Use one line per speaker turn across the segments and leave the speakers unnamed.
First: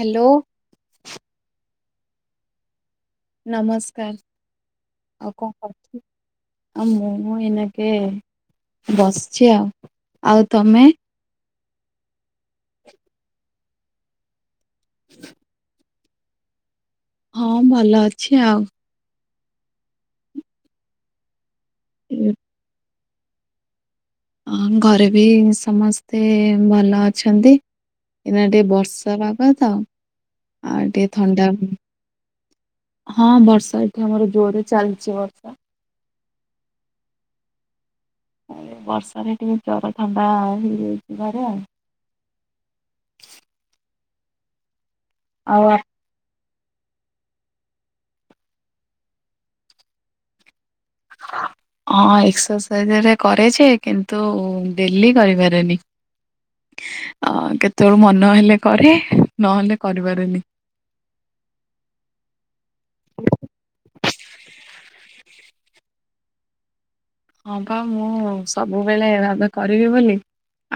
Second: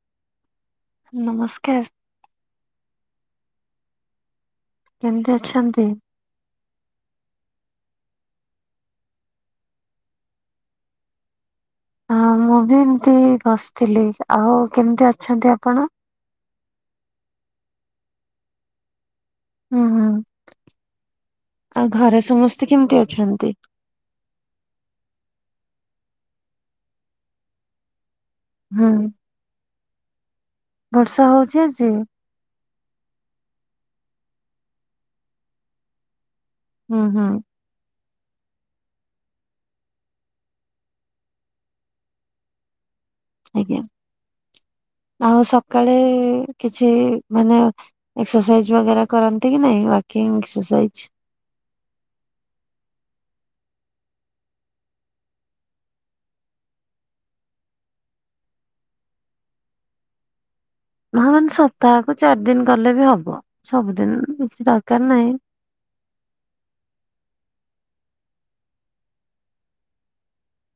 Hello.
ନମସ୍କାର୍।
ନମସ୍କାର୍,
କେମିତି
ଆଉ କଁ
ଅଛନ୍ତି?
କରୁଥିଲେ। ଆଉ ମୁଁ ଏଇନାକେ ବସିଛି ଆଉ, ଆଉ ତମେ।
ହଁ ମୁଁ ବି ଏମିତି ବସିଥିଲି, ଆଉ କେମିତି ଅଛନ୍ତି ଆପଣ?
ହଁ ଭଲ ଅଛି ଆଉ।
ହୁଁ ହୁଁ, ଆଉ ଘରେ ସମସ୍ତେ କେମତି ଅଛନ୍ତି?
ଅ ଘରେ ବି ସମସ୍ତେ ଭଲ ଅଛନ୍ତି। ଏଇନା ଟିକେ
ହୁଁ
ବର୍ଷା ପାଗ ତ ଆଉ ଟିକେ
ବର୍ଷା
ଥଣ୍ଡା।
ହଉଛି ଆଜି?
ହଁ ବର୍ଷା ଏଠି ଆମର ଜୋର ରେ ଚାଲିଛି ବର୍ଷା।
ହୁଁ ହୁଁ।
ଆଉ ଏ‌ ବର୍ଷାରେ ଟିକେ ଜର ଥଣ୍ଡା ହେଇଯାଇଛି ଘରେ ଆଉ।
ଆଜ୍ଞା ଆଉ ସକାଳେ। କିଛି ମାନେ ଏକ୍ସରସାଇଜ୍ ବଗେରା କରନ୍ତି କି ନାଇଁ ୱାକିଙ୍ଗ ଏକ୍ସରସାଇଜ୍।
ହ ହଁ ଏକ୍ସରସାଇଜ ଘରିକା କରେ ଯେ କିନ୍ତୁ ଡେଲି କରିପାରେନି। ଅ କେତେବେଳୁ ମନ ହେଲେ କରେ ନହେଲେ କରିି ପାରେନି।
ହଁ ମାନେ ସପ୍ତାହକୁ ଚାରି ଦିନ କଲେ ବି ହବ ସବୁଦିନ କିଛି ଦରକାର ନାହିଁ।
ହଁ ବା ମୁଁ ସବୁବେଳେ ଭାବେ କରିବି ବୋଲି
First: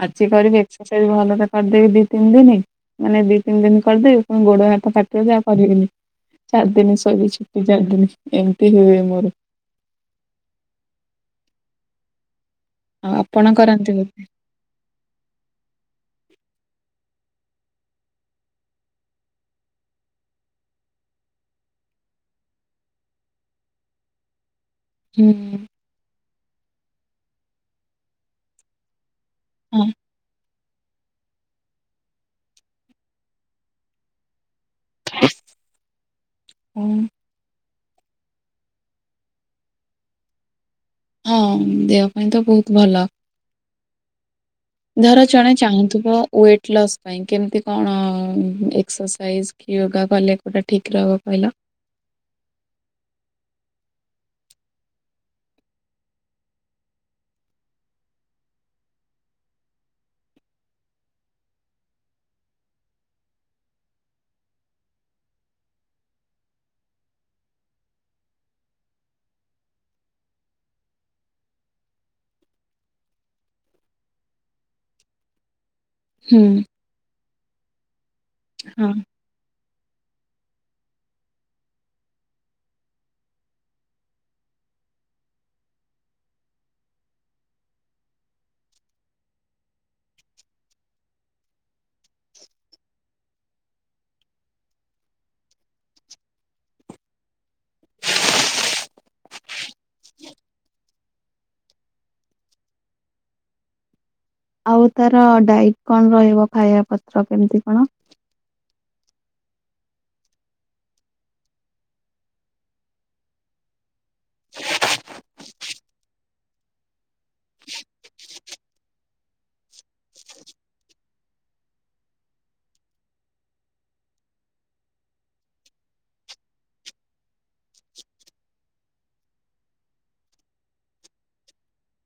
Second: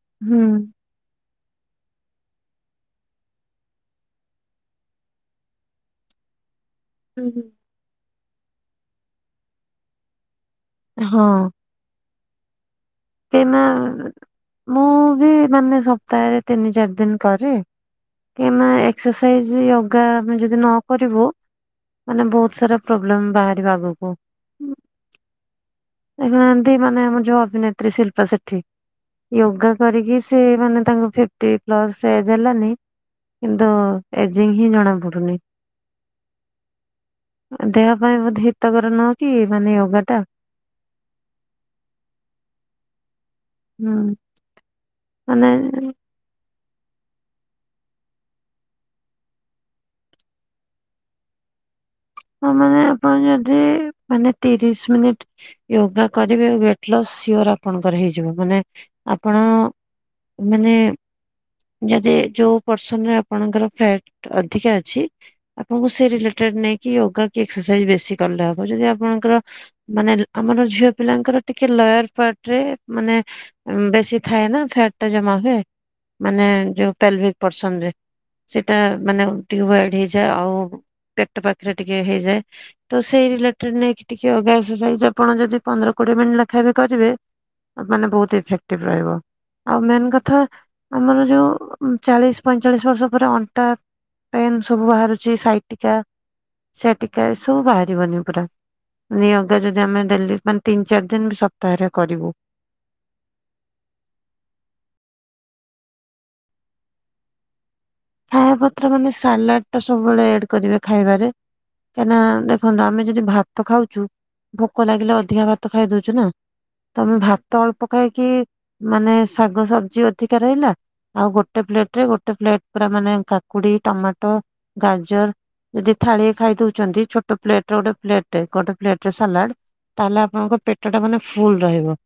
ଆଜି
ହୁଁ।
କରିବି ଏ କ୍ସରସାଇଜ୍ ଭଲ ରେ କରିଦେବି ଦି ତିନି ଦିନି। ମାନେ ଦି ତିନି ଦିନ କରିଦେବି ପୁଣି ଗୋଡ ହାତ କାଟିବ ଯେ ଆଉ କରିବିନି ଚାର ଦିନି।
ହୁଁ
କହିବି
ହୁଁ।
ଛୁଟି ଚାରି ଦିନି ଏମିତି ହୁଏ ମୋର।
ହଁ।
ଆଉ
ଏ
ଆପଣ
ମା
କରନ୍ତି ବୋଧେ?
ମୁଁ ବି ମାନେ ସପ୍ତାହରେ ତିନି ଚାରି ଦିନ କରେ। କାହିଁକିନା ଏକ୍ସରସାଇଜ୍ ୟୋଗା ଆମେ ଯଦି ନ କରିବୁ। ମାନେ ବହୁତ ସାରା ପ୍ରୋବ୍ଲେମ ବାହାରିବ ଆଗକୁ।
ହୁଁ।
ଦେଖୁନାହାନ୍ତି ମାନେ ଆମର ଯୋଉ ଅଭିନେତ୍ରୀ ଶିଳ୍ପା ସେଠୀ। ୟୋଗା
ହଁ
କରିକି ସେ ମାନେ ତାଙ୍କ‌ ଫି ପାଟି ପ୍ଲସ୍ ଏଜ ହେଲାନି କିନ୍ତୁ ଏଜିଙ୍ଗ ହିଁ ଜଣା ପଡ଼ୁ ଡୁନି।
ହଁ
ଦେହ ପାଇଁ ବୋଧେ ହିତକର ନୁହେଁ କି ମାନେ ୟୋଗା ଟା।
ହଁ ଦେହ ପାଇଁ ତ ବହୁତ ଭଲ।
ହୁଁ।
ଧର
ମାନେ
ଜଣେ ଚାହୁଁଥିବ। ୱେଟ୍ ଲସ୍ ପାଇଁ କେମିତି କଣ ଏକ୍ସରସାଇଜ୍ କି ୟୋଗା କଲେ କୋଉଟା ଠିକ୍ ରହିବ କହିଲ।
ହଁ ମାନେ ଆପଣ ଯଦି ମାନେ ତିରିଶ୍ ମିନିଟ୍ ୟୋଗା କରିବେ ୱେଟଲସ୍ ସିଓର୍ ଆପଣଙ୍କର ହେଇଯିବ ମାନେ ଆପଣ ମାନେ ଯଦି ଯଉ ପର୍ସନ ରେ ଆପଣଙ୍କର ଫ୍ୟାଟ୍ ଅଧିକା ଅଛି ଆପଣଙ୍କୁ ସେ ରିଲେଟେଡ୍ ନେଇକି ୟୋଗା କି ଏକ୍ସରସାଇଜ୍ ବେଶୀ କଲେ ହବ ଯଦି ଆପଣଙ୍କର ମାନେ ଆମର ଝିଅ ପିଲାଙ୍କର ଟିକେ ଲୟାର୍ ପାର୍ଟ ରେ ମାନେ ବେଶୀ ଥାଏ ନା ଫ୍ୟାଟ୍ ଟା ଜମା ହୁଏ।
ହୁଁ
ମାନେ ଯଉ ପେଲ୍ଵେ ପର୍ସନ୍ ରେ ସେଟା
ହଁ।
ମାନେ ଟ୍ୟୁବୱାଇଟ ହେଇଯାଏ ଆଉ ପେଟ ପାଖେରେ ଟିକେ ହେଇଯାଏ। ତ ସେଇ ରିଲେଟେଡ୍ ନେଇକି ଟିକେ ୟୋଗା ଏକ୍ସରସାଇଜ୍ ଆପଣ ଯଦି ପନ୍ଦର କୋଡିଏ ମିନିଟ୍ ଲେଖାଏଁ ବି କରିବେ ମାନେ ବହୁତ୍ ଇଫେକ୍ଟିଭ୍ ରହିବ। ଆଉ ମେନ୍ କଥା ଆମର ଯଉ ଚାଳିଶ୍ ପଇଁଚାଳିଶ୍ ବର୍ଷ ପରେ ଅଣ୍ଟା ପେନ୍ ସବୁ ବାହାରୁଚି ସାଇଟିକା ସାଇଟିକା ଏସବୁ ବାହାରିବନି ପୁରା। ନି ୟୋଗା ଯଦି ଆମେ ଡେଲି ମାନେ ତିନି ଚାରି ଦିନ ବି ସପ୍ତାହରେ କରିବୁ।
ଆଉ ତାର ଡାଇଟ୍ କଣ ରହିବ ଖାଇବା ପତ୍ର କେମିତି କଣ?
ଖାଇବା ପତ୍ର ମାନେ ସାଲାଡ୍ ଟା ସବୁବେଳେ ଆଡ୍ କରିବେ ଖାଇବାରେ କାହିଁକିନା ନା ଦେଖନ୍ତୁ ଆମେ ଯଦି ଭାତ ଖାଉଚୁ ଭୋକ ଲାଗିଲେ ଅଧିକା ଭାତ ଖାଇଦଉଚୁ ନା ତମେ ଭାତ ଅଳ୍ପ ଖାଇକି ମାନେ ଶାଗ ସବ୍ଜି ଅଧିକା ରହିଲା ଆଉ ଗୋଟେ ପ୍ଲେଟ୍ ରେ ଗୋଟେ ପ୍ଲେଟ୍ ପୁରା ମାନେ କାକୁଡି, ଟମାଟୋ, ଗାଜର୍ ଯଦି ଥାଳିଏ ଖାଇ ଦଉଚନ୍ତି ଛୋଟ ପ୍ଲେଟ୍ ରେ ଗୋଟେ ପ୍ଲେଟ୍ -ଗୋଟେ ପ୍ଲେଟ୍ ରେ ସାଲାଡ୍ ତାହେଲେ ଆପଣଙ୍କ ପେଟ ଟା ମାନେ ଫୁଲ୍ ରହିବ।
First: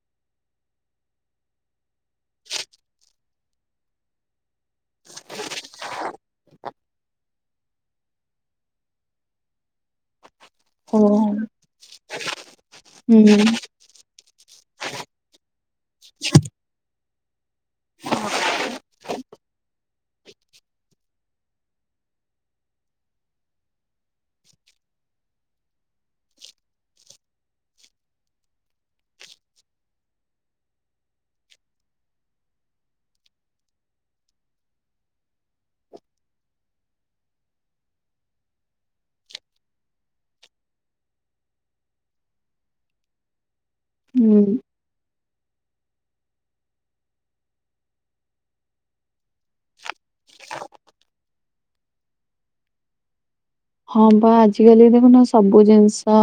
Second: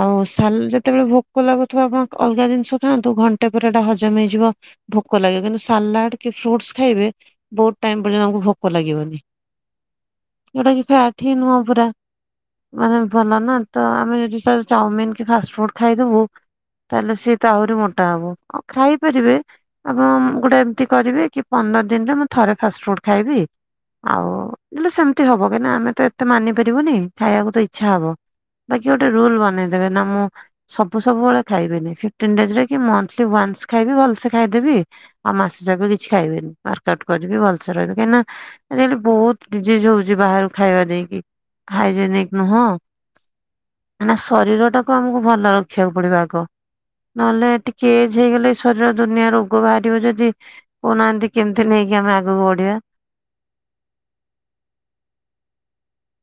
ଆଉ ସାଲ୍- ଯେତେବେଳେ ଭୋକ ଲାଗୁଥିବ ଆପଣ ଅଲଗା ଜିନିଷ ଖାଆନ୍ତୁ ଘଣ୍ଟେ ପରେ ଏଟା ହଜମ ହେଇଯିବ ଭୋକ ଲାଗେ କିନ୍ତୁ ସାଲାଡ୍ କି ଫ୍ରୁଟସ୍ ଖାଇବେ ବହୁତ ଟାଇମ୍ ପର୍ଯ୍ୟନ୍ତ ଆମକୁ ଭୋକ ଲାଗିବନି ଯଉଟା କି
ଓ
[unintelligible] ଠିକ୍ ନୁହଁ ପୁରା। ମାନେ ଭଲ
ହୁଁ
ନା ତ ଆମେ ଯଦି ସାର୍ ଚାଉମିିନ୍ କି ଫାଷ୍ଟଫୁଡ୍ ଖାଇଦବୁ ତାହେଲେ ସିଏ ତ ଆହୁରି ମୋଟା ହବ ଆଉ [unintelligible] ଖାଇ ପାରିବେ ଆପଣ ଗୋଟେ ଏମିତି କରିବେ କି ପନ୍ଦର୍ ଦିନରେ ମୁଁ ଥରେ ଫାଷ୍ଟଫୁଡ୍ ଖାଇବି ଆଉ ହେଲେ ସେମିତି ହବ କାଇଁକି ନା ଆମେ ତ ଏତେ ମାନି ପାରିବୁନି ଖାଇବାକୁ ତ ଇଚ୍ଛା ହବ। ବାକି ଗୋଟେ ରୁଲ୍ ବନେଇଦେବେ ନା ମୁଁ ସବୁ ସବୁବେଳେ ଖାଇବେନି ଫିପ୍ଟିନ୍ ଡେଜ୍ ରେ କି ମନ୍ଥଲି ୱାନ୍ସ୍ ଖାଇବେ ଭଲ୍ ସେ ଖାଇଦେବି ଆଉ ମାସ ଯାକ କିଛି ଖାଇବିନି ୱାର୍କ ଆଉଟ୍ କରିବି ଭଲସେ ରହିବି କାଇଁ ନା ଆଜି କାଲି ବହୁତ ଡିଜିଜ୍ ହଉଚି ବାହାରୁ ଖାଇବା ନେଇକି। ହାଇଜେନିକ୍ ନୁହଁ କାଇଁ ନା
ହୁଁ
ଶରୀର ଟ କୁ ଆମକୁ ଭଲ ରଖିବାକୁ ପଡିବ ଆଗ ନହେଲେ ଟିକେ ଏଜ୍ ହେଇଗଲେ ଶରୀର ଦୁନିଆ ରୋଗ ବାହାରିବ ଯଦି କହୁନାହାନ୍ତି କେମିତି ନେଇକି ଆମେ ଆଗକୁ ବଢିବା।
ହଁ ପା ଆଜି କାଲି ଦେଖୁନ ସବୁ ଜିନିଷ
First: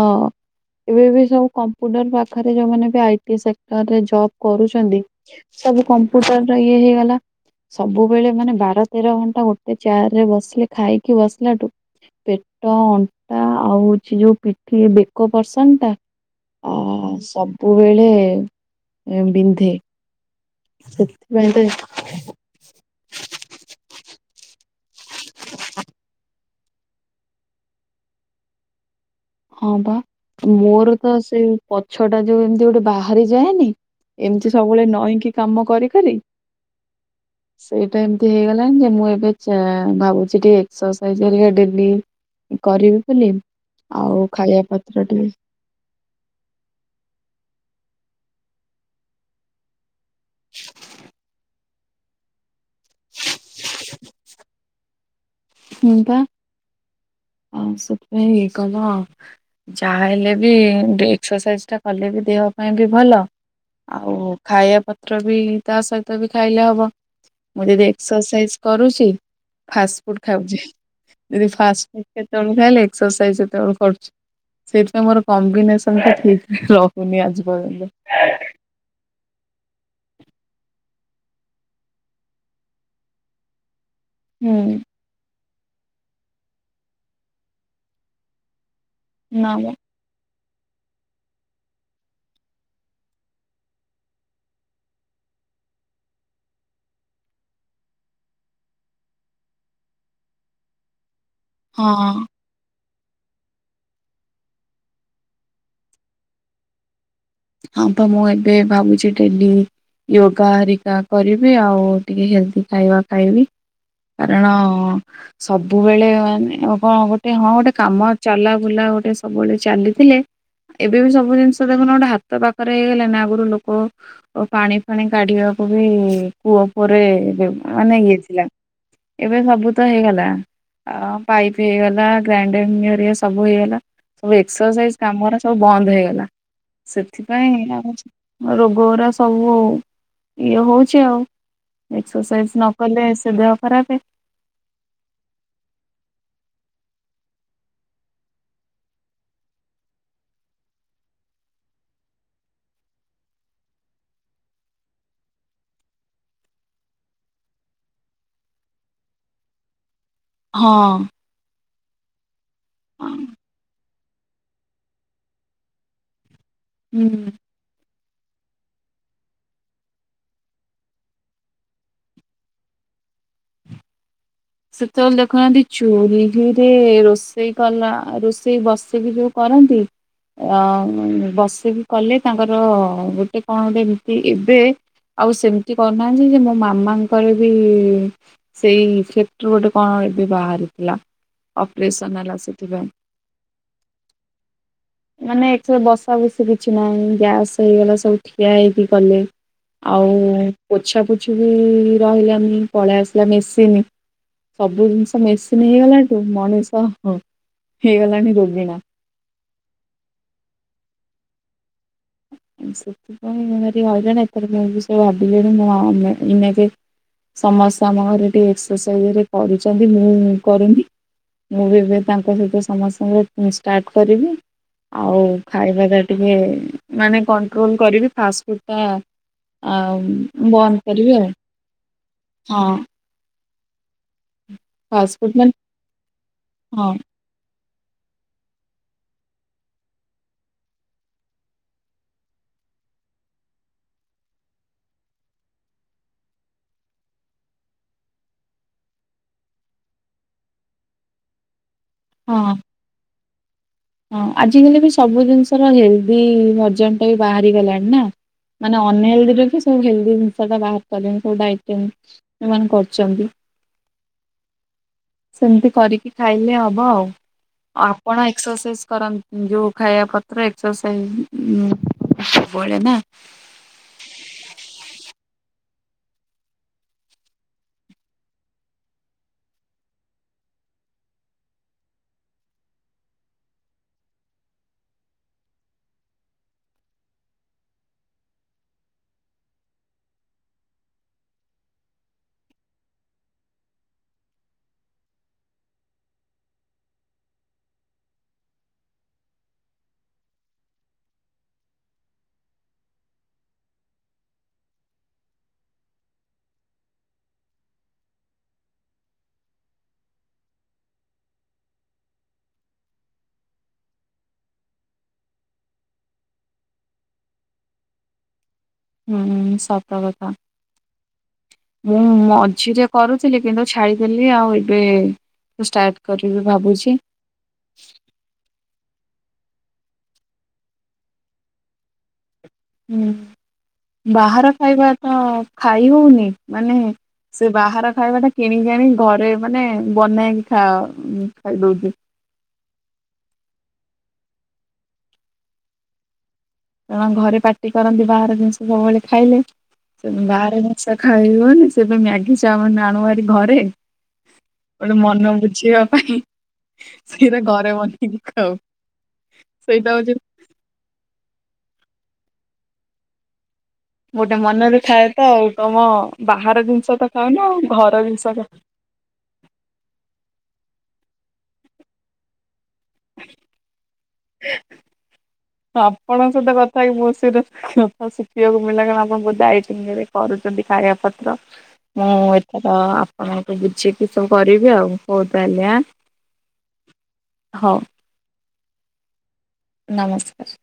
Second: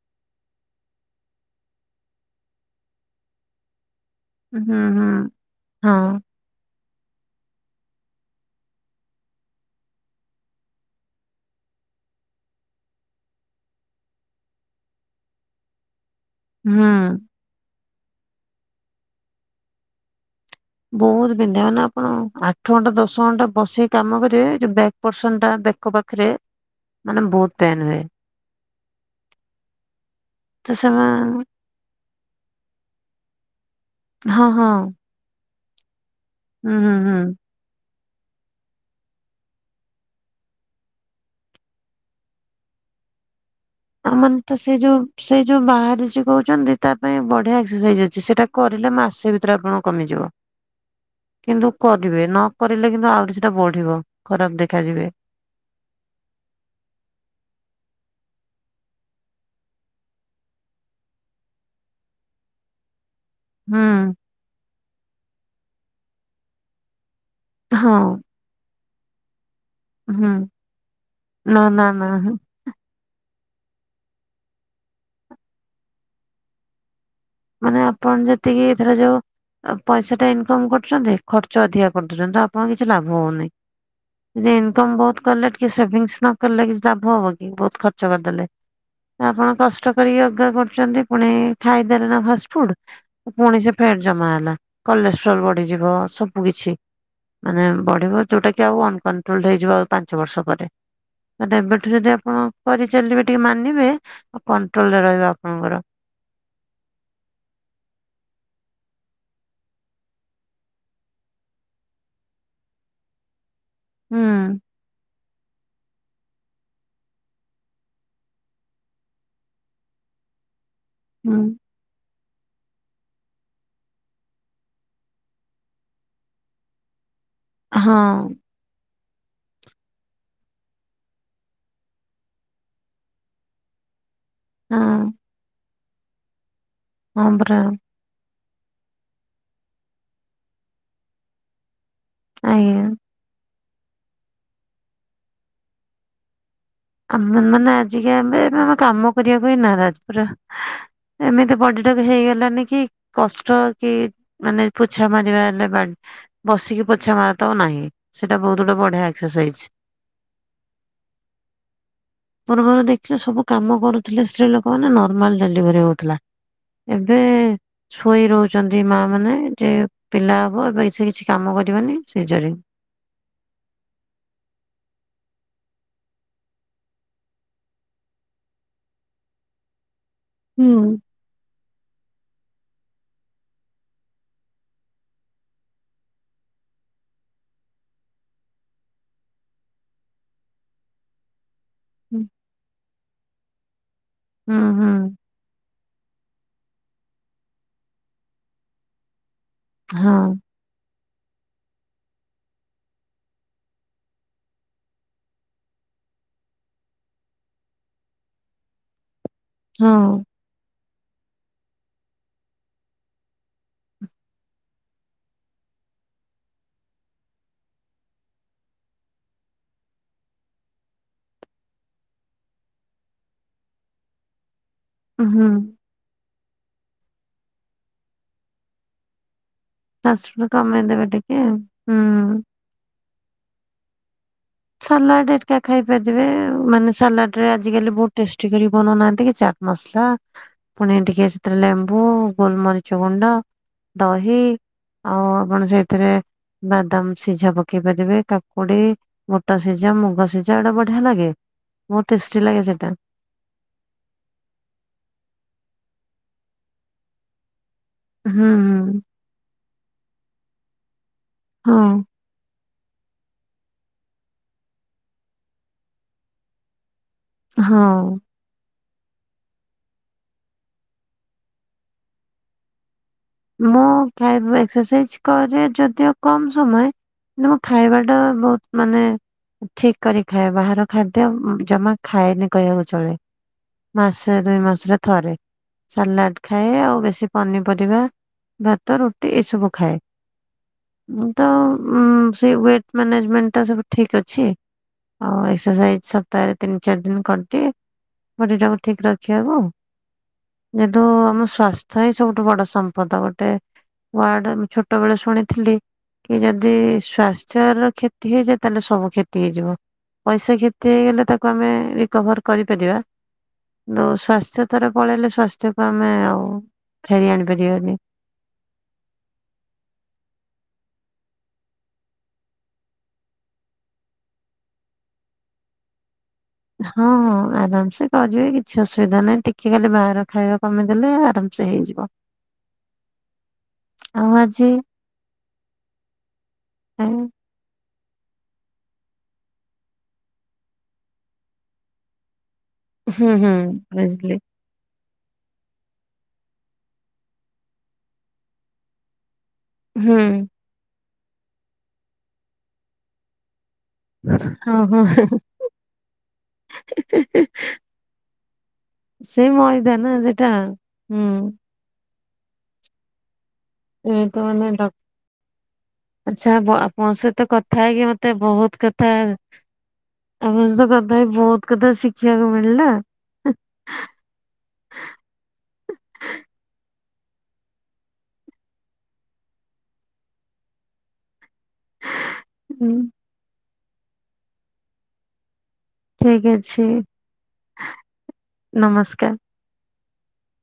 ଏବେ ବି ସବୁ କମ୍ପୁଟର ପାଖେରେ ଯଉମାନେ ବି ଆଇଟି ସେକ୍ଟରରେ ଜବ୍
ହୁଁ
କରୁଚନ୍ତି
ହୁଁ
ସବୁ
ହଁ।
କମ୍ପୁଟର ର ଇଏ ହେଇଗଲା ସବୁବେଳେ ମାନେ ବାର ତେର ଘଣ୍ଟା ଗୋଟେ ଚେୟାର୍ ରେ ବସିଲେ ଖାଇକି ବସିଲାଠୁ ପେଟ, ଅଣ୍ଟା ଆଉ ହଉଚି ଯଉ ପିଠି ବେକ ପର୍ସନ୍ ଟା
ହୁଁ
ଆ- ସବୁବେଳେ ବିନ୍ଧେ।
ବହୁତ୍
ସେଥିପାଇଁ ତ
ବିନ୍ଧେ ମାନେ ଆପଣ ଆଠ ଘଣ୍ଟା ଦଶ ଘଣ୍ଟା ବସିକି କାମ କରିବେ ଯଉ ବ୍ୟାକ୍ ପର୍ସନ ଟା ବେକ ପାଖେରେ ମାନେ ବହୁତ୍ ପେନ୍ ହୁଏ।
ହଁ ବା, ମୋର ତ ସେଇ ପଛ ଟା ଯୋଉ ଏମିତି ଗୋଟେ ବାହାରି ଯାଏନି
ହଁ
ଏମିତି
ହଁ
ସବୁବେଳେ ନଈକି କାମ କରିିକରି
ହୁଁ, ହୁଁ, ହୁଁ।
ସେଇଟା ଏମତି ହେଇଗଲାଣି ଯେ ମୁଁ ଏବେ ଚେ ଭାବୁଚି ଟିକେ ଏକ୍ସରସାଇଜ୍ ହେରିକା ଡ଼େଲି କରିବି ବୋଲି।
ଆମନ ତ
ଖାଇବା
ସେଇ ଯୋଉ
ପତ୍ର ଟିକେ
ସେଇ ଯୋ ଯଉ ବାହାରିଛି କହୁଛନ୍ତି ତା ପାଇଁ ବଢିଆ ଏକ୍ସରସାଇଜ୍ ଅଛି ସେଇଟା କରିଲେ ମାସେ ଭିତରେ ଆପଣଙ୍କ କମିଯିବ।
[inaudible]
କିନ୍ତୁ କରିବେ, ନକରିଲେ କିନ୍ତୁ ଆହୁରି ସେଟା ବଢିବ ଖରାପ ଦେଖାଯିବେ।
ହୁଁ ପା ଆଉ ସେତିପାଇଁ ଇଏ କଲ ଯାହା ହେଲେ ବି ଏକ୍ସରସାଇଜ ଟା କଲେ ବି ଦେହ ପାଇଁ ବି ଭଲ।
ହୁଁ
ଆଉ ଖାଇବା ପତ୍ର ବି ତା ସହିତ ବି ଖାଇଲେ ହବ। ମୁଁ ଯଦି
ହଁ
ଏକ୍ସରସାଇଜ କରୁଚି ଫାଷ୍ ଫୁଡ୍
ହୁଁ
ଖାଉଛଚି, ଦିଦି
ନା
ଫାଷ୍ଟ
ନା
ଫୁତ୍
ନା ହୁଁ।
କେତେବେଳୁ ଖାଇଲେ? ଏକ୍ସରସାଇଜ୍ ସେତେବେଳୁ କରୁଚି। ସେଇଥିପାଇଁ ମୋର କମ୍ବିନେସନ ଟା ଠିକ୍ରେ ରହୁନି ଆଜି।
ମାନେ
ପର୍ଯ୍ୟନ୍ତ
ଆପଣ ଯେତିକି ଧରା ଯାଉ ଆଉ ପଇସା ଟା ଇନକମ୍ କରୁଚନ୍ତି ଖର୍ଚ୍ଚ ଅଧିକା କରିଦଉଚନ୍ତି ତ ଆପଣଙ୍କ କିଛି ଲାଭ ହଉନି। ଯଦି
ହୁଁ
ଇନକମ୍ ବହୁତ କଲେ ଟିକେ ସେଭିଙ୍ଗସ୍ ନକଲେ କିଛି ଲାଭ ହବ କି ବହୁତ ଖର୍ଚ୍ଚ କରିଦେଲେ। ଆପଣ
ନା ମ
କଷ୍ଟ କରିକି ରୋଜଗାର କରୁଛନ୍ତି ପୁଣି ଖାଇଦେଲେ ନା ଫାଷ୍ଟ ଫୁଡ୍ ପୁଣି ସେ ଫ୍ୟାଟ୍ ଜମା ହେଲା, କଲେଷ୍ଟ୍ରୋଲ ବଢିଯିବ ସବୁ କିଛି ମାନେ ବଢିବ ଯୋଉଟା କି ଆଉ ଅନକଣ୍ଟ୍ରୋଲ ହେଇଯିବ ଆଉ ପାଞ୍ଚ ବର୍ଷ ପରେ। ତାହେଲେ ଏବେଠୁ ଯଦି
ହଁ।
ଆପଣ କରିଚାଲିବେ ଟିକେ ମାନିବେ ଆଉ କଣ୍ଟ୍ରୋଲ ରେ ରହିବ ଆପଣଙ୍କର।
ହଁ ବା ମୁଁ ଏବେ ଭାବୁଚି ଡ଼େଲି ୟୋଗା ହରିକା କରିବି, ଆଉ ଟିକେ ହେଲ୍ଦି ଖାଇବା ଖାଇବି।
ହୁଁ
କାରଣ ସବୁବେଳେ ମାନେ କଣ ଗୋଟେ ହଁ ଗୋଟେ କାମ ଚାଲା ବୁଲା ଗୋଟେ ସବୁବେଳେ ଚାଲିଥିଲେ ଏବେ ବି ସବୁ
ହୁଁ।
ଜିନିଷ ଦେଖୁନ ଗୋଟେ ହାତ ପାଖରେ ହେଇଗଲେ ନା ଆଗରୁ ଲୋକ ଓ ପାଣି ଫାଣି କାଢିବାକୁ ବି କୂଅ ଫୁଅରେ
ହଁ
ମାନେ ଇଏ ଥିଲା। ଏବେ ସବୁ ତ ହେଇଗଲା। ଆ ପାଇପ୍ ହେଇଗଲା ଗ୍ରାଇଣ୍ଡରିଙ୍ଗ ହେରିକା ସବୁ ହେଇଗଲା। ସବୁ ଏକ୍ସରସାଇଜ୍
ହଁ
କାମରା ସବୁ ବନ୍ଦ୍ ହେଇଗଲା।
ହଁ
ସେଥିପାଇଁ
ପରା
ଆଉ ରୋଗ ଗୁରା ସବୁ ଇଏ ହଉଚି ଆଉ। ଏକ୍ସରସାଇଜ୍ ନ
ଆଜ୍ଞା।
କଲେ ସେ ଦେହ ଖରାପେ।
ଆ- ମାନେ ଆଜିକା ଆମେ- ଆମେ କାମ କରିବାପାଇଁ ନାରାଜ ପୁରା ଏମିତି ବଡିଟା ବି ହେଇଗଲାନି କି କଷ୍ଟ କି ମାନେ ପୋଛା ମାରିବା [unintelligible] ବସିକି ପୋଛା ମାରଦବ ନାହିଁ ସେଇଟା ବହୁତ୍ ଗୋଟେ ବଢିଆ ଏକ୍ସରସାଇଜ୍।
ହଁ।
ପୂର୍ବରୁ ଦେଖିଲେ ସବୁ କାମ କରୁଥିଲେ ସ୍ତ୍ରୀ ଲୋକ ମାନେ ନର୍ମାଲ ଡେଲିଭରି ହଉଥିଲା। ଏବେ
ହୁଁ।
ଶୋଇ ରହୁଚନ୍ତି ମା ମାନେ ଯେ ପିଲା ହବ ଏବେ ସେ କିଛି କାମ କରିବନି ସିଜରିଙ୍ଗ
ସେତେବେଳେ ଦେଖୁନାହାନ୍ତି ଚୁଲିରେ ରୋଷେଇ କଲା ରୋଷେଇ ବସିକି ଯଉ କରନ୍ତି ଅ
ହୁଁ ହୁଁ।
ବସିକି କଲେ ତାଙ୍କର ଗୋଟେ କଣ ଗୋଟେ ଏମିତି ଏବେ ଆଉ ସେମିତି କରୁନାହାନ୍ତି ଯେ ମୋ ମାମାଙ୍କର ବି ସେଇ ଥିରୁ ଗୋଟେ କଣ ଏବେ ବାହାରିଥିଲା ଅପରେସନ୍ ହେଲା ସେଥିପାଇଁ।
ହୁଁ ହୁଁ।
ମାନେ ଏକ୍ ତ ବସା ବସି କିଛି ନାହିଁ ଗ୍ୟାସ୍ ହେଇଗଲା ସବୁ ଠିଆ ହେଇକି କଲେ। ଆଉ
ହଁ
ପୋଛା ପୋଛି ବି ରହିଲାନି ପଳେଇ ଆସିଲା ମେସିିନି। ସବୁ ଜିନିଷ ମେସିନ୍ ହେଇଗଲାଠୁ ମଣିଷ ହେଇଗଲାଣି ରୋଗିଣା।
ହଁ
[unintelligible] ସମସ୍ତେ ଆମ ଘରେ ଟିକେ ଏକ୍ସରସାଇଜ୍ ହେଲେ କରୁଚନ୍ତି ମୁଁ କରୁନି। ମୁଁ ବି ଏବେ ତାଙ୍କ ସହିତ ସମସ୍ତଙ୍କ ଷ୍ଟାର୍ଟ କରିବି। ଆଉ
ହୁଁ।
ଖାଇବା ଟା ଟିକେ ମାନେ କଣ୍ଟ୍ରୋଲ୍ କରିବି ଫାଷ୍ଟଫୁଡ଼୍ ଟା ଆଉ
ଶାଶୁର
ବନ୍ଦ୍
କମେଇଦେବେ
କରିବି ଆଉ
ଟିକେ ହୁଁ।
-ହଁ।
ସାଲାଡ
ଫାଷ୍ଟଫୁଡ୍ ମାନେ
ଏରିକା ଖାଇ ପାରିବେ
ହଁ
ମାନେ ସାଲାଡ୍ ରେ ଆଜିକାଲି ବହୁତ ଟେଷ୍ଟି କରି ବନଉ ନାହାନ୍ତି କି ଚାଟ୍ ମସଲା ପୁଣି ଟିକେ ସେଥିରେ ଲେମ୍ବୁ, ଗୋଲମରିଚ ଗୁଣ୍ଡ, ଦହି, ଆଉ ଆପଣ ସେଇଥିରେ ବାଦାମ୍ ସିଝା ପକେଇ ପାରିବେ। କାକୁଡି ବୁଟ ସିଝା, ମୁଗ ସିଝା ଏଟା ବଢିଆ ଲାଗେ ବହୁତ୍ ଟେଷ୍ଟି
ହଁ
ଲାଗେ ସେଇଟା।
ହଁ ଆଜିକାଲି ବି ସବୁ ଜିନିଷର ହେଲ୍ଦି ବର୍ଜନ୍ ଟା ବି ବାହାରି ଗଲାଣି ନା।
ହୁଁ
ମାନେ
ହୁଁ
ଅନ୍ ହେଲ୍ଦି ରେବୀ ସବୁ ହେଲ୍ଦି ଜିନିଷ ଟା ବାହାର କରିନି ସବୁ
ହଁ
ସେମାନେ କରିଚନ୍ତି। ସେମିତି କରିକି ଖାଇଲେ ହବ। ଆଉ
ହଁ
ଆପଣ [unintelligible]
ମୁଁ ଖାଇବା ଏକ୍ସରସାଇଜ୍ କରେ ଯଦିଓ କମ୍ ସମୟ- ମୁଁ ଖାଇବା ଟା ବହୁତ୍ ମାନେ ଠିକ୍ କରି ଖାଏ ବାହାର ଖାଦ୍ୟ ଜମା ଖାଏନି କହିବାକୁ ଚଳେ। ମାସେ ଦୁଇ ମାସରେ ଥରେ। ସାଲାଡ୍ ଖାଏ ଆଉ ବେଶି ପନିପରିବା ଭାତ ରୁଟି ଏସବୁ ଖାଏ। ତ ସେ ୱେଟ୍ ମ୍ୟାନେଜମେଣ୍ଟ୍ ଟା ସବୁ ଠିକ୍ ଅଛି। ଆଉ ଏକ୍ସରସାଇଜ୍ ସପ୍ତାହରେ ତିନି ଚାରି ଦିନ କରିଦିଏ। ବଡି ଟାକୁ ଠିକ୍ ରଖିବାକୁ ଯେହେତୁ ଆମ ସ୍ଵାସ୍ଥ୍ୟ ହିଁ ସବୁଠୁ ବଡ ସମ୍ପ ପଦ ଗୋଟେ ୱାଡ୍ ଛୋଟ ବେଳେ ଶୁଣିଥିଲି କି ଯଦି ସ୍ଵାସ୍ଥ୍ୟ ର କ୍ଷତି ହେଲେ ତାହେଲେ ସବୁ କ୍ଷତି ହେଇଯିବ। ପଇସା କ୍ଷତି ହେଇଗଲେ ତାକୁ ଆମେ ରିକଭର କରିପାରିବା। ସ୍ୱାସ୍ଥ୍ୟ ଥରେ ପଳେଇଲେ ସ୍ୱାସ୍ଥ୍ୟ କୁ ଆମେ ଆଉ ଫେରି ଆଣି ପାରିବନି।
ସତ କଥା। ମୁଁ ମଝିରେ କରୁଥିଲି କିନ୍ତୁ ଛାଡ଼ିଦେଲି ଆଉ ଏବେ ଷ୍ଟାର୍ଟ କରିବି ଭାବୁ
ହଁ ହଁ ଆରାମ ସେ। ର ଯିବେ କିଛି ଅସୁବିଧା ନାହିଁ ଟିକେ କାଲି ବାହାର ଖାଇବା କମେଇଦେଲେ ଆରାମସେ ହେଇଯିବ।
ହୁଁ
ଆଉ
ବାହାର
ଆଜି
ଖାଇବା ତ ଖାଇ ହଉନି। ମାନେ
ଏ
ସେ ବାହାର ଖାଇବା ଟା କିଣିକିଣି ଘରେ ମାନେ ବନେଇକି ଖାଓ ଖାଇଦଉଛି।
ହୁଁ ହୁଁ ବୁଝିଲି।
କଣ ଘରେ ପାାର୍ଟି କରନ୍ତି ବାହହାର ଜିନିଷ ସବୁବେଳେ ଖାଇଲେ।
ହୁଁ
ବାହାରେ ଆଇସା ଖାଇବନି ସେବେ ମ୍ୟାଗି ଚାଉମିନ୍ ଆଣୁ ଭାରି ଘରେ
ହଁ
ଗୋଟେ
ହଁ
ମନ ବୁଝେଇବା ପାଇଁ ସେଇଟା ଘରେ ବନେଇକି କାଉ।
ସେ ମଇଦା ନା ସେଟା? ହୁଁ। ଏ
ଗୋଟେ
ତ ମାନେ
ମନରେ ଥାଏ ତ ଆଉ ତମ
ଡକ
ବାହାର
ଆଚ୍ଛା ବ
ଜିନିଷ ତ
ଆପଣ
ଖାଉନ
ସହିତ
ଆଉ
କଥା
ଘର
ହେଇକି
ଜିନିଷ
ମତେ
ଖାଉ।
ବହୁତ କେ ତା ଆମ ସହିତ କଥା ହେଇ ବହୁତ କଥା ଶିଖିବାକୁ ମିଳିଲା।
[inaudible] ଆପଣଙ୍କ ସହିତ କଥା ହେଇ ବହୁତ ସାରା କଥା ଶିଖିବାକୁ ମିଳିଲା କାରଣ ଆପଣ ବହୁତ ଦାଇତ ଇଏରେ କରୁଛନ୍ତି ଖାଇଆ ପତ୍ର। ମୁଁ ଏଥର
ହୁଁ,
ଆପଣଙ୍କୁ ବୁଝିକି ସବୁ କରିବି ଆଉ ହଉ ତାହାଲେ ଆଁ।
ଠିକ ଅଛି
ହଉ
ନମସ୍କାର।
ନମସ୍କାର।